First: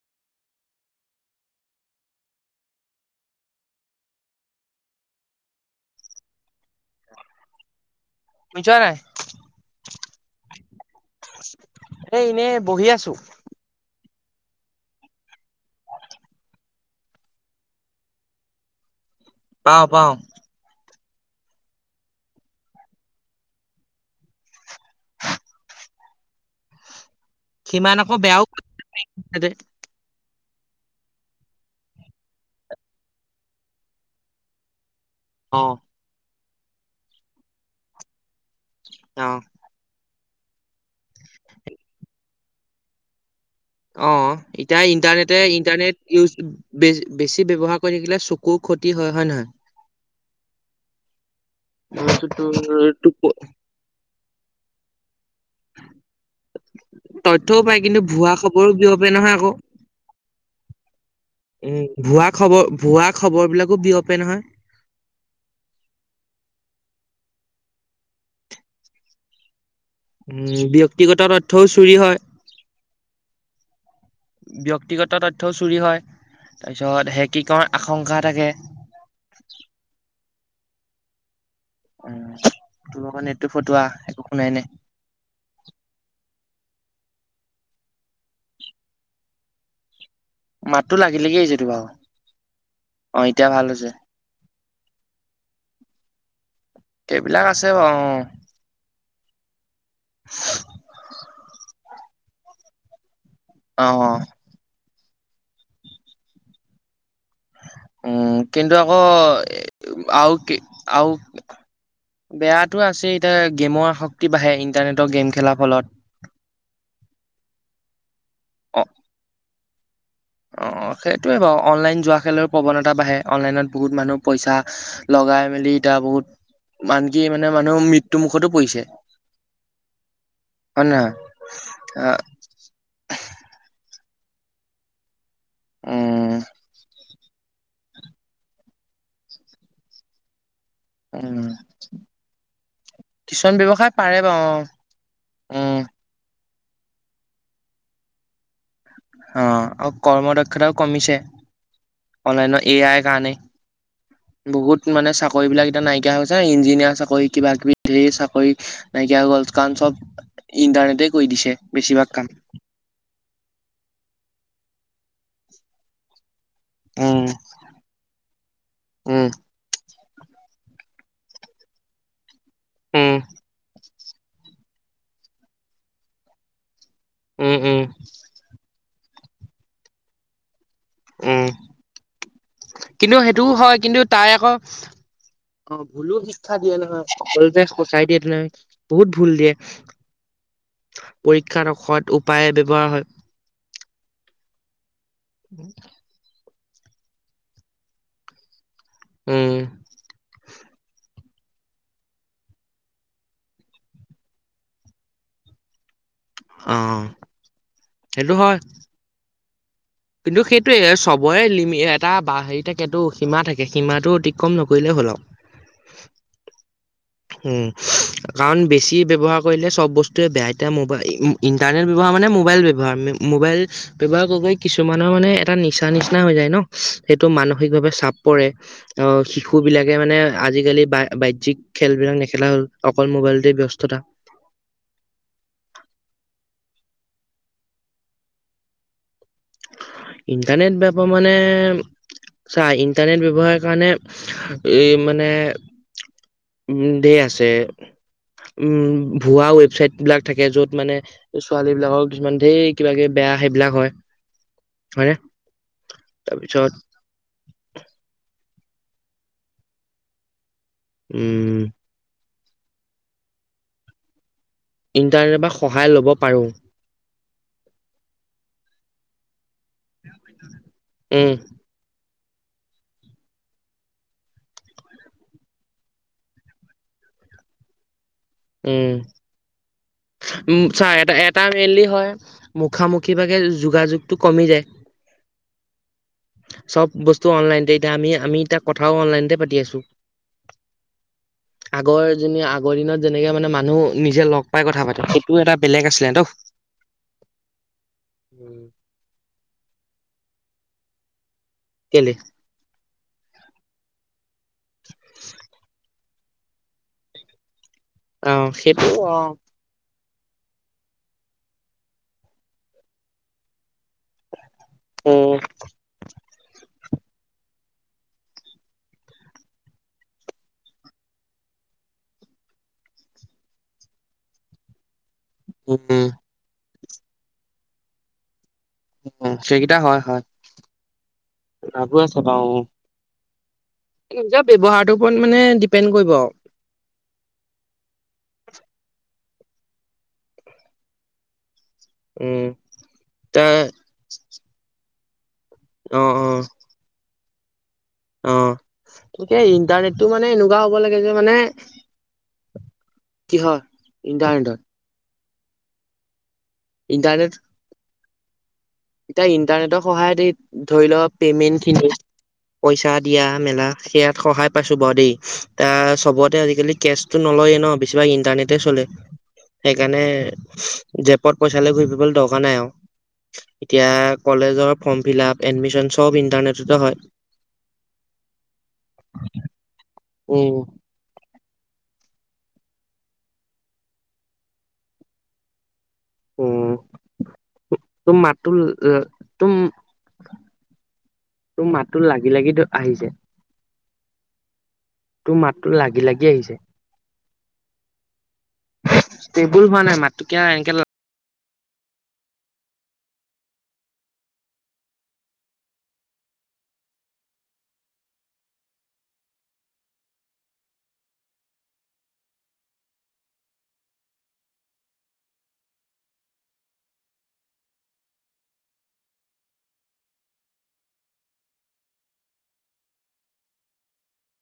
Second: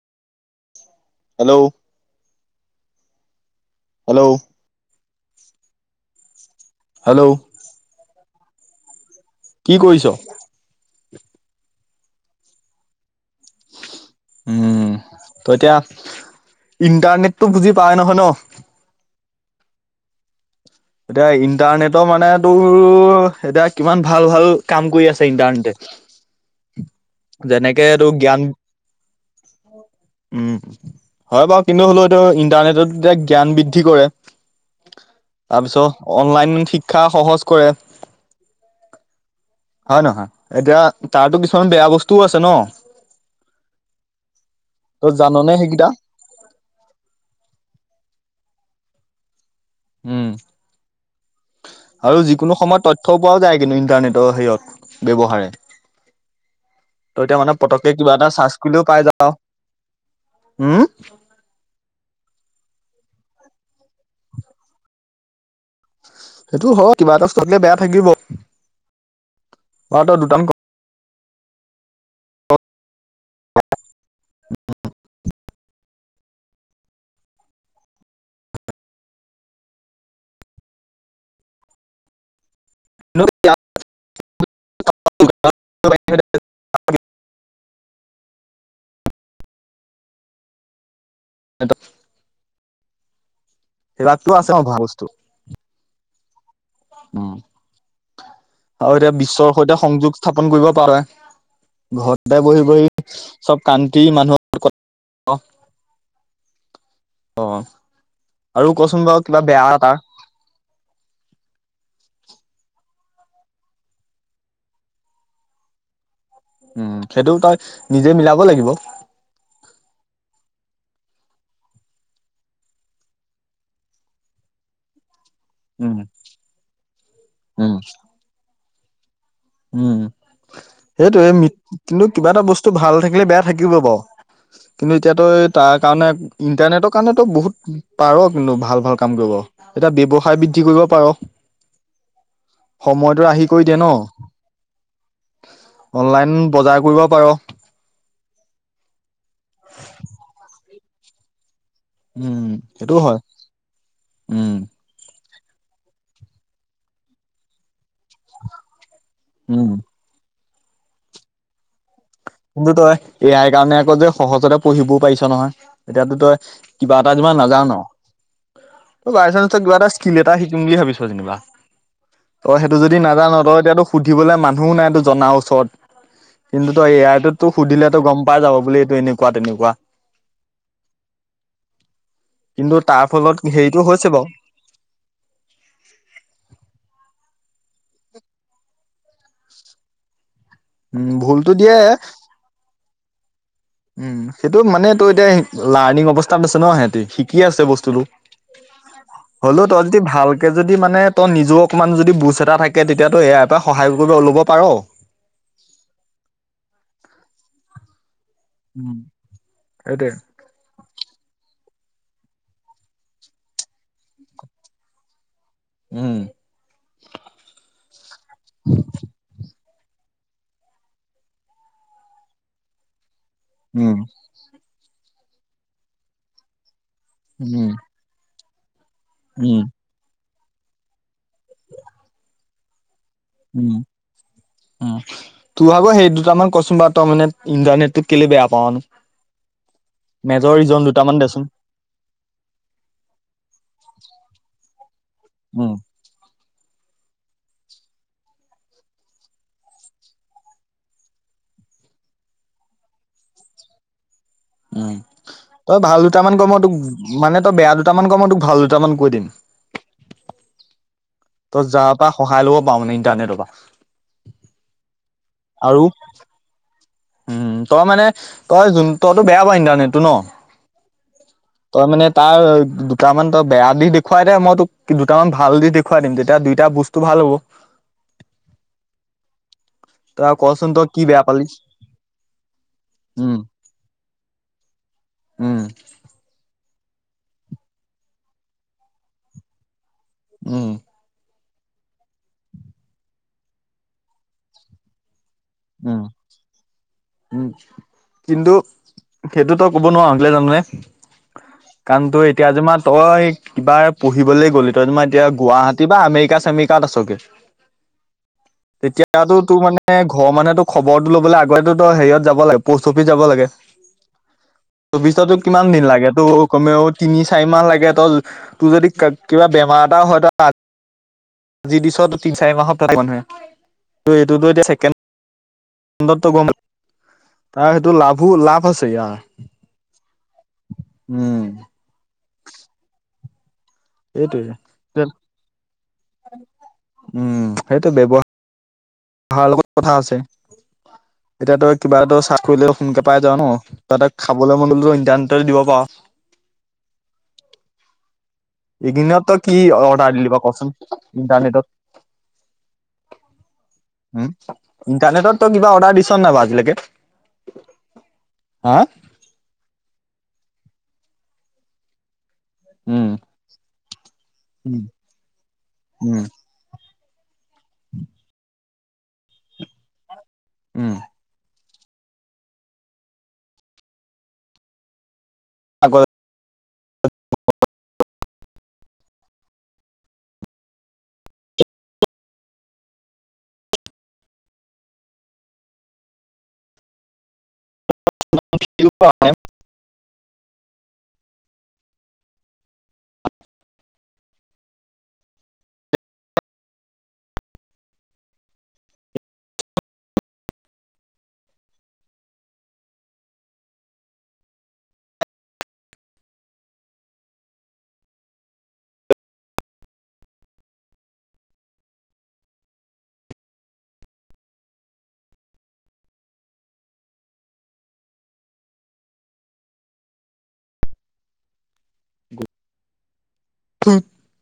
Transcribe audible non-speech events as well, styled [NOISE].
Hello, hello, hello, শুনিছানে নাই। কি কৰিছ। [UNINTELLIGIBLE] উম ত এতিয়া ইণ্টাৰনেটটো বুজি পাই নহয় ন পাও পাও এতিয়া ইণ্টাৰনেটৰ মানে তোৰ এতিয়া কিমান ভাল ভাল কাম কৰি আছে ইণ্টাৰনেটে যেনেকে সিমান টো আকৌ বেয়াও জ্ঞান কৰিছে উম হয় বাৰু কিন্তু হ'লেও এইটো ইন্টাৰনেটত এতিয়া জ্ঞান বৃদ্ধি কৰে অ তাৰপিছত অনলাইন শিক্ষা সহজ কৰে অ হয় নহ য় এতিয়া তাতো কিছুমান বেয়া বস্তুও আছে ন অ এতিয়া তই ইণ্টাৰনেটে জাননে সেইকেইটা ইণ্টাৰনেট ইউজে বেছি ব্য্ৱহাৰ কৰি থাকিলে চকু খতি হয় নহয় উম আৰু যিকোনো সময়ত তথ্য পোৱাও যায় কিন্তু ইন্টাৰনেটৰ হেয়ত ব্যৱহাৰে ত এতিয়া মানে তথ্যও পায় পতকে কিন্তু কিবা এটা ভুৱা চাৰ্জ খবৰো কৰিও বিয়পে পাই যা নহয় আকৌ হম উম ভুৱা খবৰ ভুৱা খবৰ বিলাকো বিয়পে নহয় [UNINTELLIGIBLE] দুটামান উম ব্যয়ক্তিগত তথ্যও চুৰি হয় ব্য্ক্তিগত ত চুৰি হয় তাৰপিছত সেই কি ক আশংকা থাকে [UNINTELLIGIBLE] উ তোৰ লগক এইটো ফটোৱা একো শুনাই নাই [UNINTELLIGIBLE] মাততো লাগি লাগি তোৰ সেইবিলাকতো ভাগৰ অ এতিয়া ভাল হৈছে। [UNINTELLIGIBLE] উম। সেইবিলাক আছে অ্ ঈৰ সৈতে সংযোগ স্থাপন কৰিব পাৰে ঘৰতে বহি বহি চব অ', কান্তি অ', মানুহৰ লগত অ উম আৰু কিন্তু কচোন আকৌ বাৰু কিবা বেয়া তাৰ আ কি আও বেয়াাতটো আছে এতিয়া গেমৰ আসক্তি বাঢ়ে ইণ্টাৰনেটৰ গেম খেলাৰ ফলত উম সেইটো তই নিজে মিলাব লাগিব অ', অ সেইটোয়ে বাৰু অনলাইন যোৱা খেলৰ প্ৰৱণতা বাঢ়ে অনলাইনত বহুত মানুহ পইচা লগাই মেলি উম এতিয়া বহুত আনকি মানে উম মানুহৰ মৃত্যু মুখতো পৰিছে উম হয় নে নহয়? সেইটোয়ে কিন্তু আহ কিবা এটা বস্তু ভাল থাকিলে বেয়া থাকিব বাৰু কিন্তু এতিয়াাতো তাৰ কাৰণে উম, ইন্টাৰনেটৰ কাৰণে বহুত পাৰ কিন্তু ভাল ভাল কাম কৰিব এতিয়া ব্য্ৱসায় বিদ কি কৰিব পাৰ উম, সময়টো আহি কিছুমান কৰি দে ন ব্যৱসায় পাৰে বাৰু অ', উম, অনলাইন বজাৰ কৰিব পাৰ অ আৰু কৰ্ম দক্ষাতাও কমিছে উম অনলাইনত এ সেইটো আই হয় কাৰণে উম বহুত মানে চাকৰি চাকৰি বিলাক এতিয়া নাইকিয়া হৈছে ইঞ্জিনিয়াৰ চাকৰি কিবা কিবি ঢেই চাকৰি নাইকিয়া হৈ গ'ল উম কাৰণ চব ইণ্টাৰনেটে কৰি দিছে বেছিভাগ ক কিন্তু তই এয়াই কাৰণে আকৌ যে সহজতে পঢ়িবও পাৰিছ নহয় এতিয়াতো তই কিবা এটা উম, যমান নাযাও ন ত উম, বাইচানঞ্চত কিবা এটা শিল এতটা শিকিম বুলি ভাবিছ যেনিবা তই সেইটো যদি উম, নাজান তই এতিয়াতটো সুধিবলে মান শু নাই তো জনাৰ ওচৰত কিন্তু তই এয়াৰটোত তো উম, উম সুধিলেতো গম পাই যাব বুলি এইটো এনো কোৱা তেনেকুৱা উম [INAUDIBLE] কিন্তু তাৰ ফলত সেইটোও হয় হেৰিতটো কিন্তু হৈছে বাৰু তাই [INAUDIBLE] আকৌ অ ভুলো শিক্ষা দিয়ে নহয় সকল সজাই দিয়ে তেনেহ বহুত ভুল দিয়ে উম [INAUDIBLE] ভুলতো পৰীক্ষাৰ দিয়ে সত উপায়ে ব্যৱহাৰ হয় উম সেইটো মানে তটো এতিয়া লাৰ্ণিং অৱস্থাত ন সিহতি শিকি আছে বস্তুটো উম, হলেও তই যদি ভালকে যদি মানে ত নিজে অকমান যদি বুজ এটা থাকে তেতিয়া তো ইয়াৰ পৰা সহায় কৰিব ওলব পাৰো [UNINTELLIGIBLE] অহ সেইটো হয় [INAUDIBLE] উম, সেইটোৱে। কিন্তু সেইটোয়ে চব হ'ব লিমি এটা হেৰি থাকেতটো সীমা থাকে সীমাটো অতিক্ৰম নকৰিলেই হ'ল উম উম কাৰণ বেছি ব্যৱহাৰ কৰিলে চব বস্তুৱে বেয়া এতিয়াোবাই ইণ্টাৰনেট ব্যৱহাৰ মানে মোবাইল ব্যৱহাৰ মোবাইল উম, ব্যৱহাৰ কৰিবৈ কিছুমানৰ মানে এটা নিচা নিচিনা হৈ যায় ন সেইটো উম, মানসিকভাৱে চাপ পৰে অ শিশু উম, বিলাকে মানে আজিকালি বা বাহক খেল বিলাক নেখেলা হ'ল অকল মোবাইলতে উম ব্যস্ততা উ তোৰ আগৌ সেই দুটামান কচোন বা তই মানে ইণ্টাৰনেট টো কেলে বেয়া পাৱানো [INAUDIBLE] ইণ্টাৰনেট বেয়াপৱা মানে চাই ইণ্টাৰনেট ব্যৱহাৰ কাৰণে [INAUDIBLE] এই মানে উম, উ ধেৰ আছে [INAUDIBLE] উম ভুৱা ৱেবচাইট বিলাক থাকে যত মানে ছোৱালী বিলাকৰ কিছুমান ধেৰ কিবাকি বেয়া য়া সেইবিলাক হয় উম হয়নে তই ভাল দুটামান কম তাৰপিছত তোক মানে তই বেয়া দুটামান কম তোক ভাল দুটা দুটামান কৈ দিম [INAUDIBLE] উম তই যাৰ পৰা সহায় ল'ব পাৰো মানে ইণ্টাৰনেটৰ পৰা [INAUDIBLE] ইণ্টাৰনেট বা আৰু সহায় লব পাৰো উম তই মানে তই যোন টোয় বেয়া ইটাৰনেটটো ন উম, তই মানে তাৰ দুটামান তই বেয়া দি দেখুৱাই দে মই তোক দুটামান ভাল দি দেখুৱাই দিম তেতিয়া দুইটা বস্তু ভাল হেল্লো [INAUDIBLE] উম [INAUDIBLE] উ কচোন তই চাহ কি এ বেয়া এটা পালি মেইলি হয় মুখামুখিভাগে উম যোগাযোগতটো কমি যায় উম [INAUDIBLE] চব বস্তু অনলাইনতে এতিয়া আমি আমি তাক কথাও অনলাইনতে পাতি আছো উম আগৰ যে আগৰ দিনত যেনেকে মানে মানুহ নিজে লগ পাই কথা পাতে এটা বেলেগ উম আছিলে ত। উম কিন্তু উম, সেইটোতো ক'ব নোৱাৰা যামে কাৰণ কেলে তই এতিয়া যেমা তই কিবা পঢ়িবলৈ গ'লি তই যোৰ এতিয়া গুৱাহাটী বা আমেৰি শিকা মিকাত আছগে অ' সেইটো অ' তেতিয়াতো তোৰ মানে ঘৰৰ মানুহেতো খবৰটো ল'বলে আগতে হেৰিয়ত যাব লাগে প'ষ্ট অফিচ যাব লাগে [INAUDIBLE] তবিছতো উম, কিমান দিন লাগে তটো কমেও তিনি চাৰি মাহ লাগে তই তোৰ যদি কিবা বেমাৰ এটা হয় আজি দিছত তি চাৰি মাহ সপ্তাহ মানুে ত এইটোতো এতিয়াছেকে উম, ন্দত্ব গম তাৰ সেইটো লাভো লাভ আছে ইয়াৰ উ সেইকেইটা হয় হয় উম লভো আছে বাৰ নিজৰ সেইটোৱে ব্যৱহাৰটোৰ ওপৰত মানে ডিপেণ্ড কৰিব আৰু পাৰ লগত কথা আছে এতিয়া তই কিবা এটা চাক উম, কৰিলে সোনকে পাই যাওঁ ন তাৰ তাতে খাবলৈ মনত দিব পাৰ'। অ', অ', অ'। এইদিনতো গতিকে কি ইণ্টাৰনেটটো অৰ্ডাৰ মানে দিলিব বা এনেকুৱা ক'চোন হ'ব লাগে যে মানে ইণ্টাৰনেটত। কিহৰ উম ইণ্টাৰনেটত ইণ্টাৰনেটত, কিবা অৰ্ডাৰ দিছ ন নাই বা আজিলৈকে? ইণ্টাৰনেট হা এতিয়া ইন্টাৰনেটৰ সহায়তে ধৰি লও পেমেন্ট খিনি, পইচা উম দিয়া মেলা সেয়াত সহায় পাইছো উম বাৰু দেই ত উম চবতে আজিকালি কেচ, নলয়ে ন' বেছিভাগ ইণ্টাৰনেটে চ'লে, সেইকাৰণে জেপত পইচা লৈ দৰকাৰ নাই আৰু, এতিয়া কলেজৰ ফৰ্ম ফিলাপ এডমিশ্চন চব ইণ্টাৰনেট ত হয়। উ'। অ', তুম মাতুল তুম তোৰ মাতটো লাগি লাগি আহিছে। তোৰ মাতটো লাগি লাগি আহিছে। ষ্টেবুল হোৱা নাই মাতটো কিয় এনেকে ল উ।